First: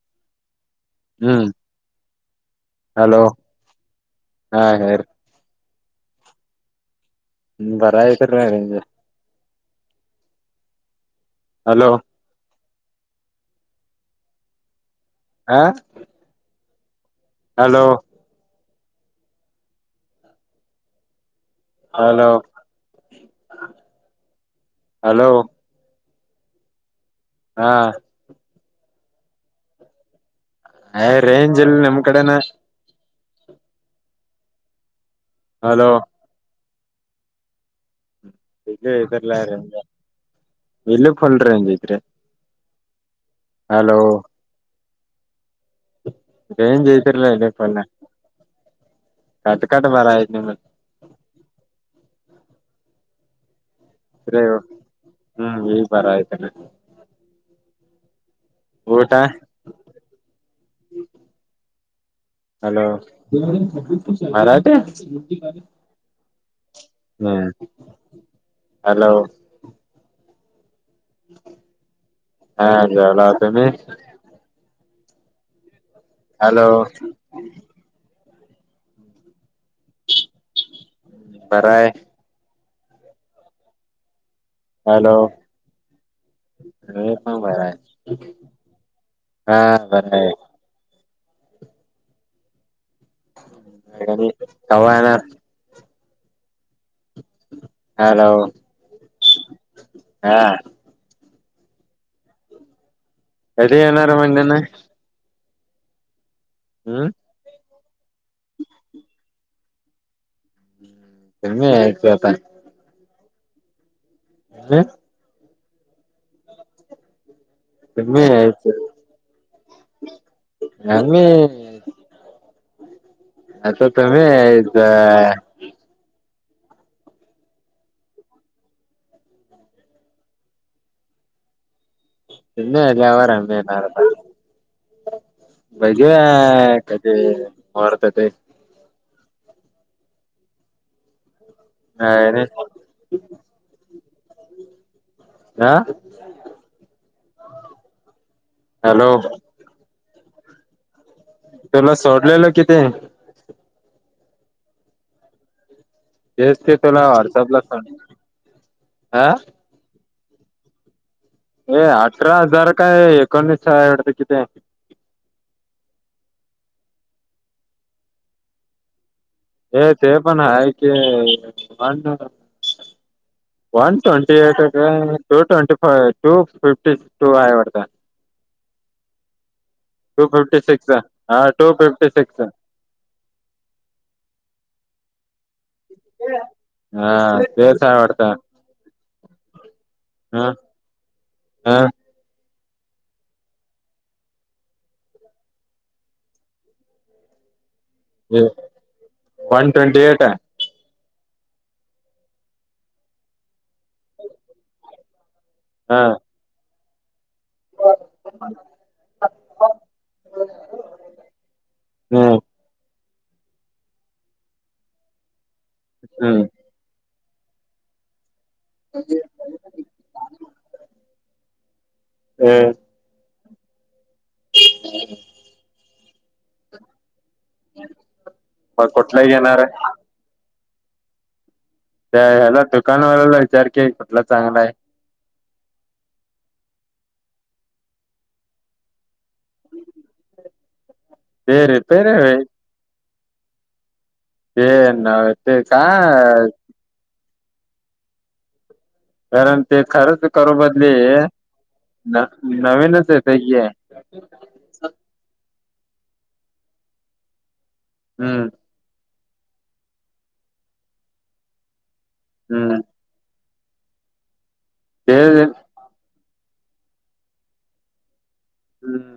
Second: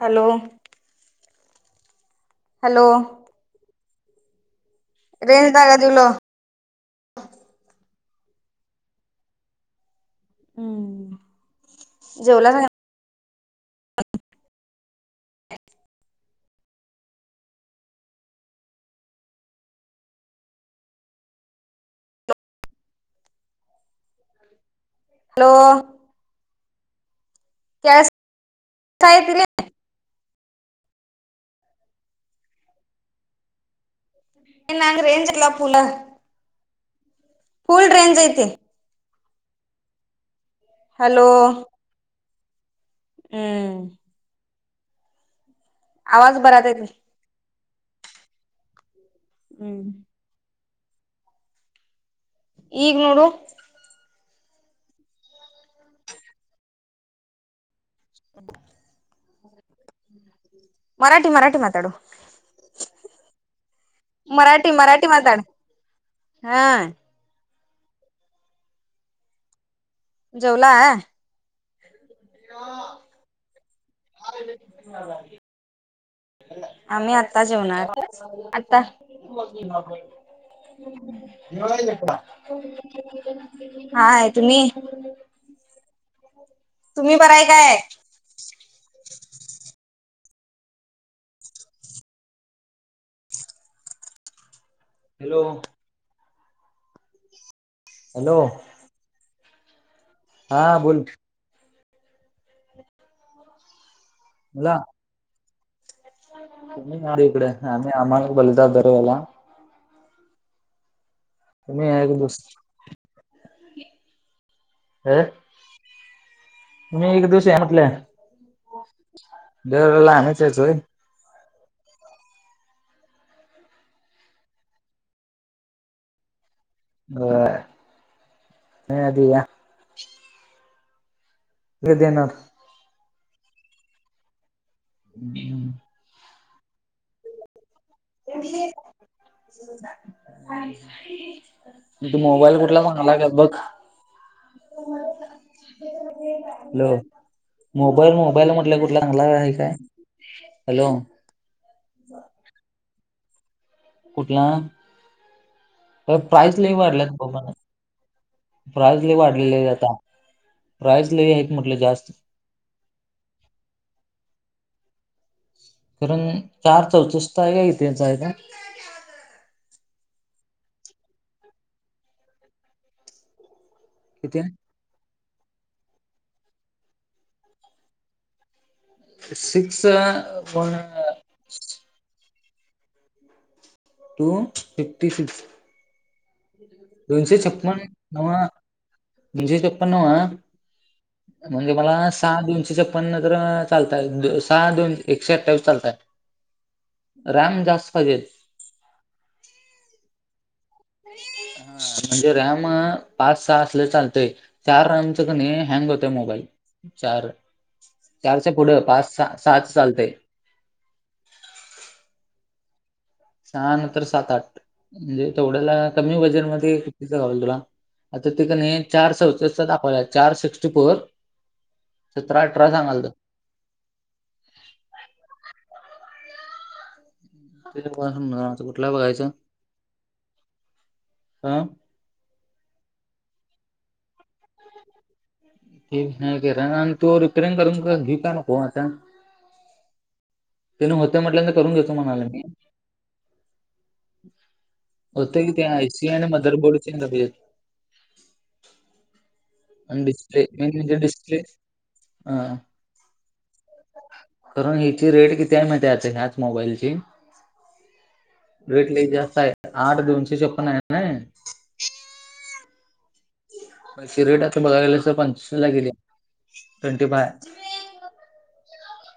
Hello. हम्म, hello, [unintelligible] range [unintelligible] गा दिलो. हम् बरायका [unintelligible] हम्. हॅलो. जेवला. आह हॅलो, हॅलो [inaudible] हॅलो गॅस [inaudible] काहीतरी अय रेंज अल नम कडन [inaudible] [unintelligible] हॅलो. फुल रेंज येते. [unintelligible] हॅलो. आवाज बरात [unintelligible] [unintelligible] कट कट बरा यत [unintelligible] इग नोडू. [unintelligible] [inaudible] [unintelligible] टा. मराठी मराठी मात्याडू. हॅलो [unintelligible] मराठी मराठी हा हम्म, हॅलो. जेवला आहे. हा जेवलो तुम्ही? [inaudible] हॅलो आम्ही आत्ता जेवणार, आता. बरा आहे हा आहे तुम्ही? हॅलो, आम्ही तुम्ही पण बराय काय बरं हाय. [unintelligible] [unintelligible] कवा येणार? Hello hello. हा बोल. कधी येणार बोला [unintelligible] हम् तुम्ही इकडे आम्ही आम्हाला बोलत दरवेळेला. [inaudible] तुम्ही या यायचं एक आता दुस. हम्. हं. तुम्ही एक दिवस या म्हणलं, तुम्ही यायचं दरवेळेला आम्हीच यायचं व्हय. [unintelligible] [unintelligible] ग दे ना. [unintelligible] [unintelligible] हे‌. तू काय रे मोबाईल कुठला म्हणालाय काय बघ. हा हॅलो मोबाईल मोबाईल म्हटलं कुठला हॅलो चांगला आहे काय. हॅलो. तुला सोडलेलं किते कुठला. प्राईज तेच लइ ते तुला वाढल्यात बाबा व्हॉट्सअपला सोड प्राईज ल हा वाढलेले आता प्राईज लई आहेत. म्हटलं ए जास्त अठरा हजार काय एकोणीस हाय वाटतं की ते. कारण चार चौकष्ट तर आहे का इथेच आहे का. हे ते पण आहे की [unintelligible] वन ट्वेन्टी किती eight, two twenty five, two fifty two आहेवडत. शिक्षा टू फिफ्टी म्हण सिक्स [unintelligible] हा two fifty six. Two fifty six. हो. दोनशे छपन्न नवा दोनशे छपनवा हा म्हणजे हा मला. सहा दोनशे छपन्न तर चालतात सहा दोनश एकशे अठ्ठावीस चालतात. रॅम जास्त पाहिजे. वन ट्वेंटी एट आहे. ह म्हणजे रॅम पाच सहा असल्या चालतय चार रॅमच कणी हँग हा होते मोबाईल चार चारच्या पुढे पाच सात चालते. हम. सहाानंतर सात आठ म्हणजे तेवढ्याला कमी हम्म वजन मध्ये तंाल तुला आता तिक न चार चौस दाखवला चार सिक्स्टी फोर. सतरा ते अठरा सांगाल त हम्. घच मग कुठला बघायचं घेणार आहे हा. त्या ह्याला दुकानवाल्याला विचार की कुटला चांगला आहे. ते वि नाहीरा आणि तो रिपेरिंग करून घेऊ का नको आता. तिने होते म्हटल्यानंतर ते करून घेतो रिपेर म्हणाला आहे मी ते नव्हे होते की ते त्या एसि आणि काय मधरबोर्ड ज कारण ते आणि खरंच डिस्प्ले करू मेन म्हणजे बदली. डिस्प्ले हा नवीनच येतंय की कारण हिची रेट किती आहे माहिती आता ह्याच मोबाईलची. हम्म. वेट लइ जास्त आहे आठ दोनसे दि उची चप नाहीय नाही हम्म. रेट आता बघाय गेले अस ते पंच वीस ला गेली ट्वेंटी फाय हम्.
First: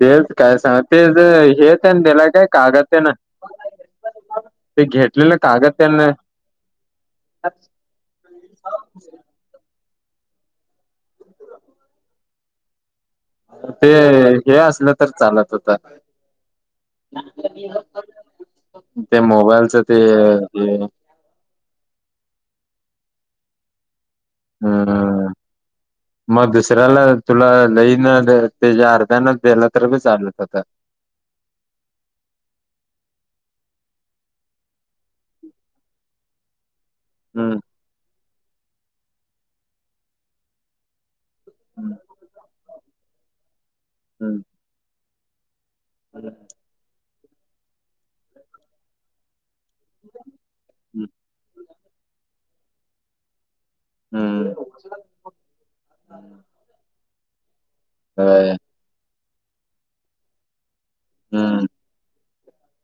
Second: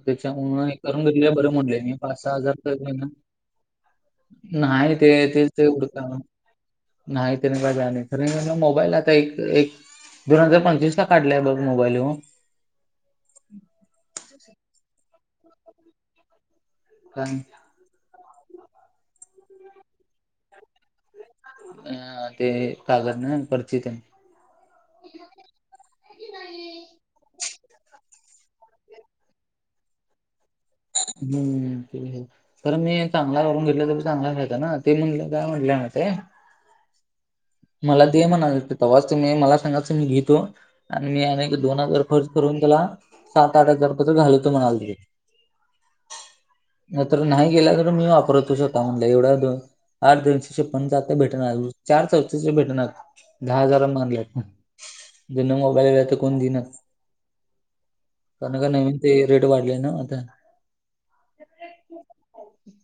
तेलच काय त्याच्यामुळे सांग ते करून ज घेतलेलं बरं म्हटलं येत आहे मी ना पाच त्याला सहा काय हजार तर कागद आहे ना [unintelligible] नाही ते तेच त्यान उडकान. नाही त्यांने का जाणे खर म ना मोबाईल आता एक एक दोन हजार पंचवीस ला काढलाय बघ मोबाईल‌ ह्यो ते हे असलं तर चालत होत काय ते मोबाइलचे ते ह ते कागद नाही परचित हम् हम मग दुसऱ्याला तुला लईन त्याच्या अर्ध्यान दिलं तर ब चालत होता हम्म ते आहे तर मी चांगला करून घेतलं तरी चांगला राहीतन ना ते म्हणलं काय म्हटलं ना ते हम्म.... मला दे म्हणाले तेव्हाच मी मला सांगायच मी घेतो आणि मी.. दोन हजार खर्च करून त्याला सात आठ हजार घालवत म्हणाल तिथे... अ.... न तर नाही गेला तर मी वापरतो स्वतः म्हणलं एवढा... आठ दोशेशे पंचाहत्तर भेटणार चार चौथ भेटणार दहा हजार. हम्म हम्म ज्यान मोबाईलता कोण घेण त्यानं काणि ते रेट वाढलेय ना आता हा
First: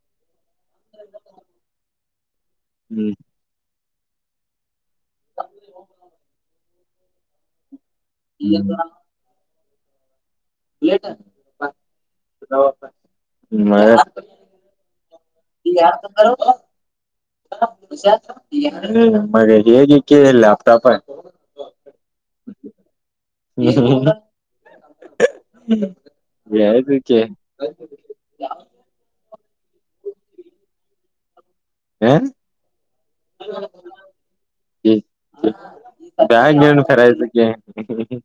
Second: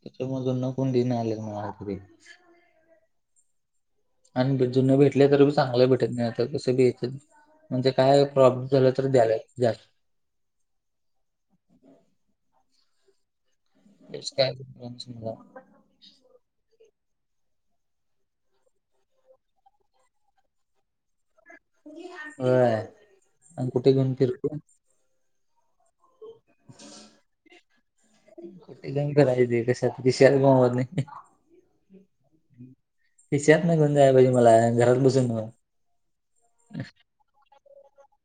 त्याच्यामधून नकून दिन आलेत मला तरी हम.... आणि जुने भेटले तर बी चांगलं भेटत नाही आता कस बी येते... म्हणजे काय प्रॉब्लेम झाला तर द्याला द्याला... आहे म... कस काय.... या बरोबर... मग की के लॅपटॉप आहे.... ह आणि कुठे घेऊन फिरलो.... याय तक.... कुठे करायच कशात कि शेयर जमत नाही.... अ खिशात घेऊन जायला पाहिजे मला घरात बसून बॅग घेऊन फिरायचं की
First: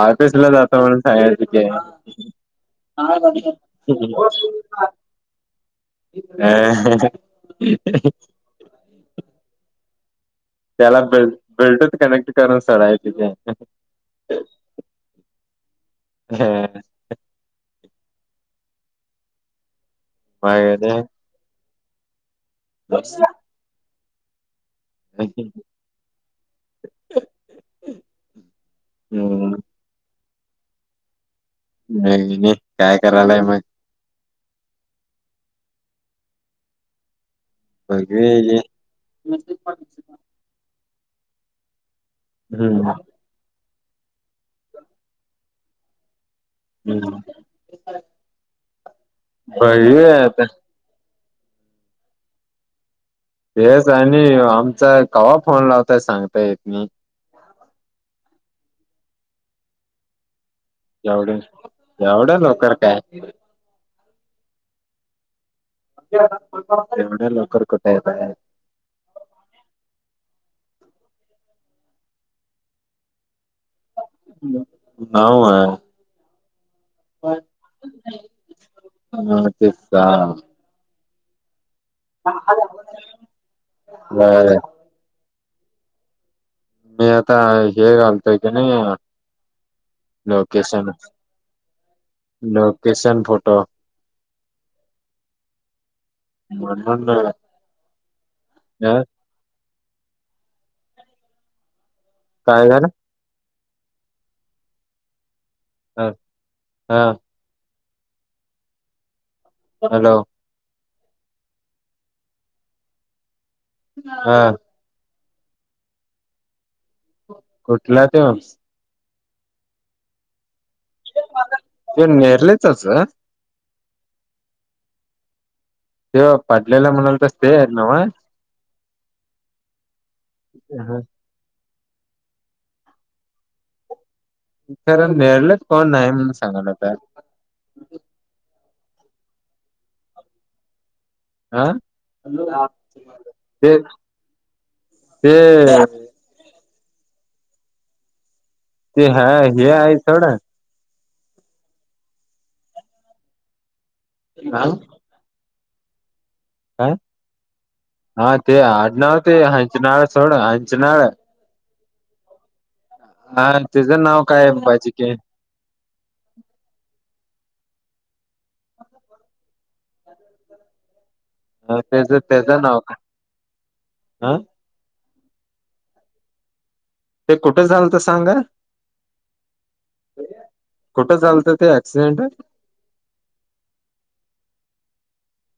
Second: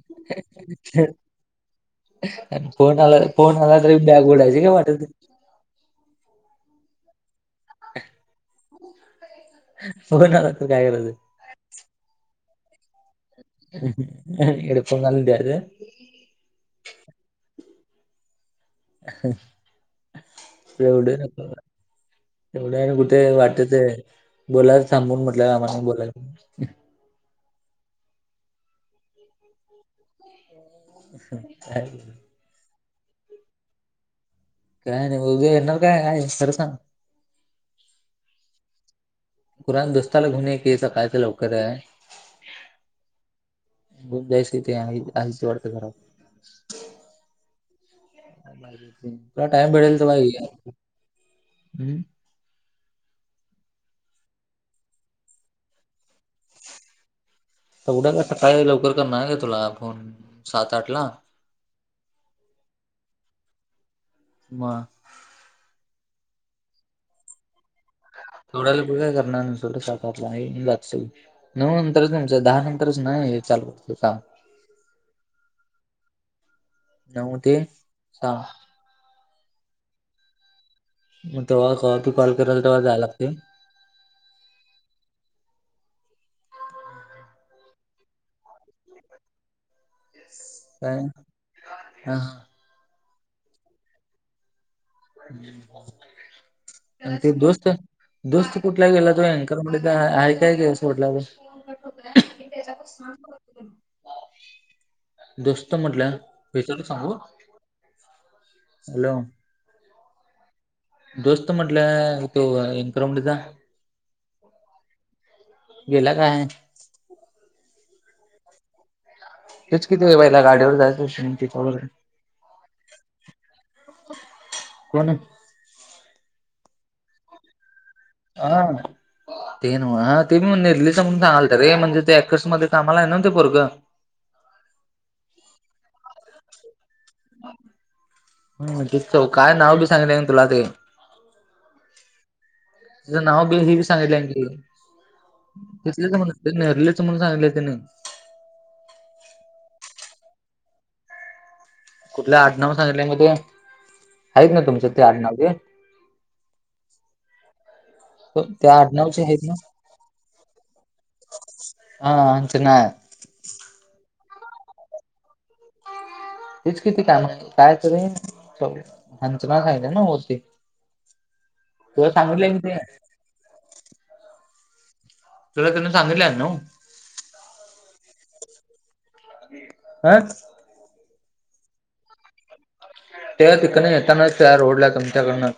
आज कशाला जात म्हणून सांगायचं..... फोन आला अ फोन आला तरी बॅग उडायची काय [inaudible] वाटत नाही. ह ह हो ना.... त्याला बेल ब्लूटूथ कनेक्ट करून सोडायची की हेडफोन घालून द्यायच... मग एवढे नको... एवढं आणि कुठे वाटच आहे बोला... थांबुन म्हटलं आम्हाला बोलाय.... हम.... अच्छा नाही काय करालाय मग.... काय नाही उद्या येणार काय काय खरं सांग... बघ ये.... पुराण दोस्ताला घेऊन ये की कायच लवकर आहे... हम्म.... घऊन जायचं ते आच वाटतं घरा... हम.... तुला टाइम भेटेल तेव्हा आता ये..... ए एस आय ने आमचा केव्हा फोन लावताय सांगता येत नाही... तेवढं का सकाळी काय लवकर करनार तुला फोन... सात आठ ला एवढ एवढ्या लवकर काय? म... एवढ्या लवकर कुठे येत आहेत.. थोड्याला बघ काय करणार स सातातला आहे जातल.. नऊ नंतरच तमचं दहा नंतरच नाही चालत... हऊ आहे... नऊ ते सहा... ह ते.... मग तेव्हा त कॉल कराल तेव्हा जायला लागते... बर... मी आता हे घालतोय की नाही... लोकेशन काय हा हा लोकेशन फोटो.... म्हणून ते दोस्त, दोस्त कुठला अ गेला तो हाय म्ह आहे काय का असं म्हटलं... काय झालं दोस्त ह म्हटलं [unintelligible] हा सांगू, हॅलो. हॅलो. दोस्त म्हटलं तो [unintelligible] मध्ये जा. हा. गेला काय कुठला त्यो? हेच की ते बैलागाडीवर जायचं, ते नेरलेचच [unintelligible] कोणाचं? तेव पडलेला म्हणुन बसते आहेत नव. आ, ते नव्ह ते म्हण नेर्लीचा म्हणून आल तारे, म्हणजे ते ऍकर्स मध्ये कामाला आहे ना त्यो पोरगं? ते रं निरलेत कोण नाही म्हणून सांगायल्यात. हा [unintelligible] काय नाव बी सांगाय नाय तुला ते. हं, तिचं नाव बी हे तेच बी सांगितलं की ते ते नेरलीच म्हणून सांगितलंय तेनी. ते हा, हे आहे सोड. कुठल्या आडनाव सांगितल्या मग ते. हाईत हा नव्हं तुमच्यात ते आडनाव? ह, हा ते त्या आडनाव आडनावचे ते आहेत ना? हंचनाळ सोड हंचनाळ. हा हंचनाळ. हा तेज नाव काय हाय बाजीके? हेच की ते काय [unintelligible] कायतरी हंचनाळ सांगितलं नव्ह मावशी? ह तेच तेच मी ते नाव हं. तुला त्यांना सांगितलंय आडनाव? ते कुठं झालंत सांग. [unintelligible] कुठं झालतं ते ऍक्सिडेंट? ते तिकडनं येताना त्या रोडला तुमच्याकडनं.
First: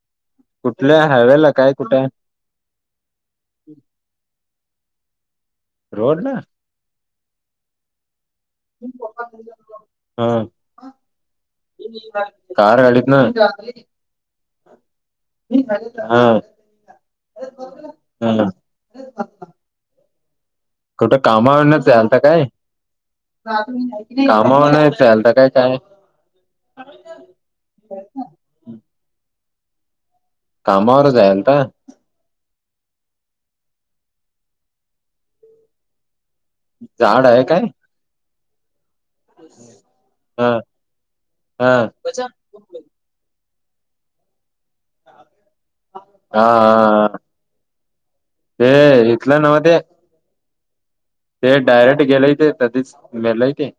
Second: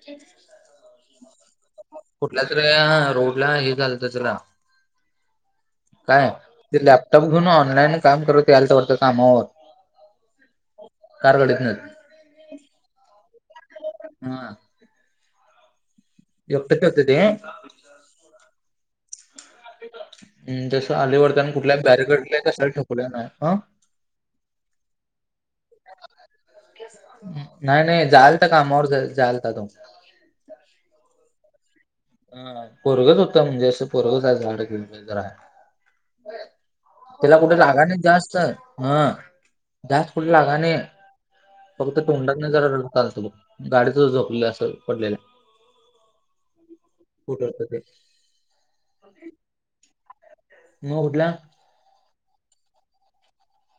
ह कुठल्या हायवेला, काय कुठं? कुठल्या तर या रोडला, हे झालतं तेला. रोड काय, ला ते लॅपटॉप घेऊन ऑनलाईन काम करत याल तर वाटतं कामावरून. हा कार गाडीतनं. [unintelligible] कार गाडीतनं? हा. हा. एकटच हुतं ते? हं. अं धर. आलेय कुठं वरती अन् कुठल्या कामावरन चालता काय [unintelligible] आं कामावरन चालता काय काय हुं, नाही नाही जायालता कामावर, जायालता तो. कामावर जायलता? आं पोरगच होत, म्हणजे असं पोरगच जाड बिड काय तर हाय. झाड त्याला आहे कुठ काय लागाय नयी जास्त. हं. जास्त कुठ ह लागाय ह नयी. हा फक्त तोंडातन जरा रक्त आलतं बघ. गाडीतच झोपलंय असं पडल्यालं. हा हा हा, ते ते इथलं नव्ह ते. म उडला. ते डायरेक्ट गेलेय ते कधीच मेलय ते.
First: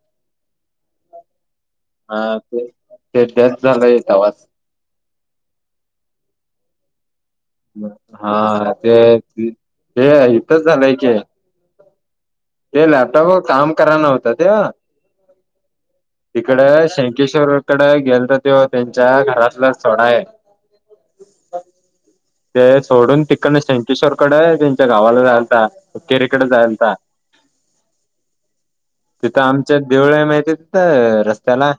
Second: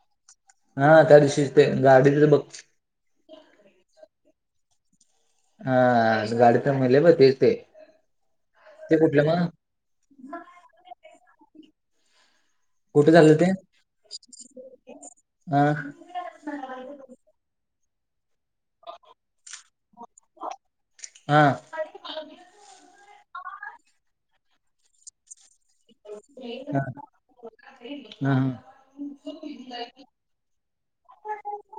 हा त्या दिवशीच ते हा गाडीच बघ ते, [unintelligible] हां गाडीतच मेलंय बघ तेच ते. हां ते, कुठलं मग ते इथच झालंय की. ते कुठे झालं लॅपटॉपवर ते काम करायला नव्हता त्यो. हा हिकड शेंकेश्वर कडे गेलता त्यो त्यांच्या घरासलास सोडाय. हां. ते सोडूनं तिकंडन शंकेश्वर कड त्यांच्या गावाला जायालता. हुक्केरीकड हा हा जायंलता. हा तिथं आमच्यात देऊळ माहितेय तिंथ रस्त्याला.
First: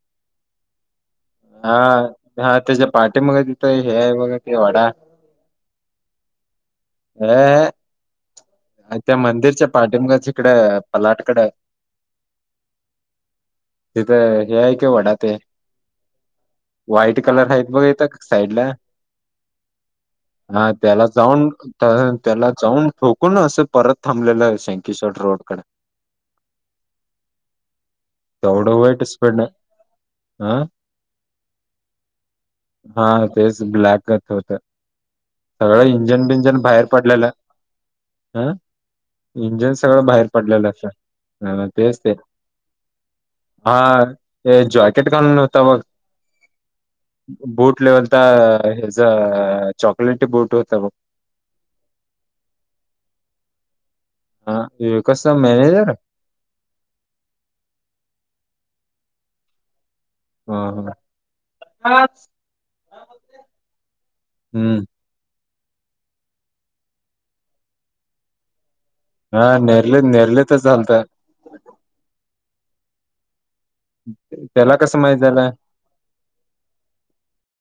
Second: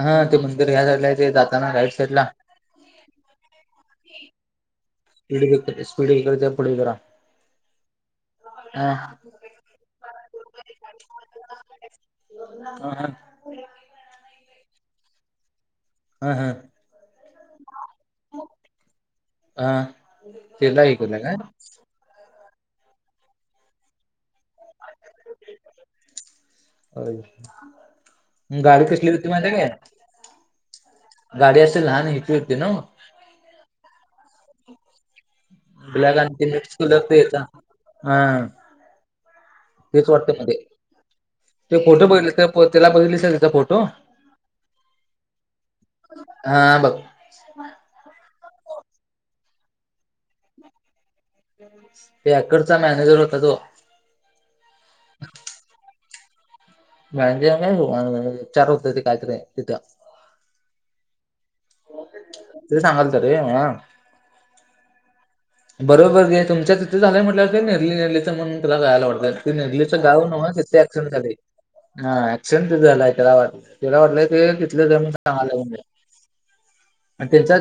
हां ते मंदिर ह्या साईडला ते जाताना राईट साईड ला. हां तेज्या पाठीमाग तिथं हे हाय बघा ते वडा. स्पीड गेलत [unintelligible] स्पीडब्रकरच्या पुढे जरा. आणि हा त्या मंदिरच्या पाठिमागंच हिकड पलाटकड. हां हां. तिथं हे हायकी वडा ते. हां हां. व्हाईट कलर हायीत बघ इथक साईडला, हा हां तिला हे त्याला केलं काय? जाऊन अं त्याला जाऊन ठोकु ठोकून असं परत थांबलेलांय सेंकिश्वर रोडकड. तेवढं गाडी वाईट कसली होती स्पीड माहीतेय काय? हा गाडी अशी लहान हेची होती नव्ह. हां तेच ब्लॅक [unintelligible] होत, सगळं इंजन बिंजन बाहेर पडल्यालं. हां. इंजिन सगळं बाहेर पडल्यालं असं. हा तेच फोटो ते, बघितले त्या त्याला बघितलीस का त्याचा फोटो? हां ते जॉकेट घालून होता बघ. हां बघ. बूट लेवलत हेज चॉकलेट बूट होतं बघ. ते आक्कडचा मॅनेजर होता तो. हां विकासचा मॅनेजर. [unintelligible] चार होत ते काहीतरी तिथं. [unintelligible] ते सांगालातो रे [unintelligible] हम्म. बरोबर घे तुमच्या तिथे झालयं म्हटंल्यावर नेरली नेरलीच म्हणून तुला जायाला वाट हा वरती नेरले निर्लीचं गाव नेरले नव्ह तर तेथे चालत. ऍक्सिडेंट झालय. हां ऍक्सिडेंट तिथ झालाय त्याला वाट त्याला वाटलंय की त्याला तिथलच हाय कसं म्हणून माहित झालं सांगालोय मी. आणि त्याच्यात.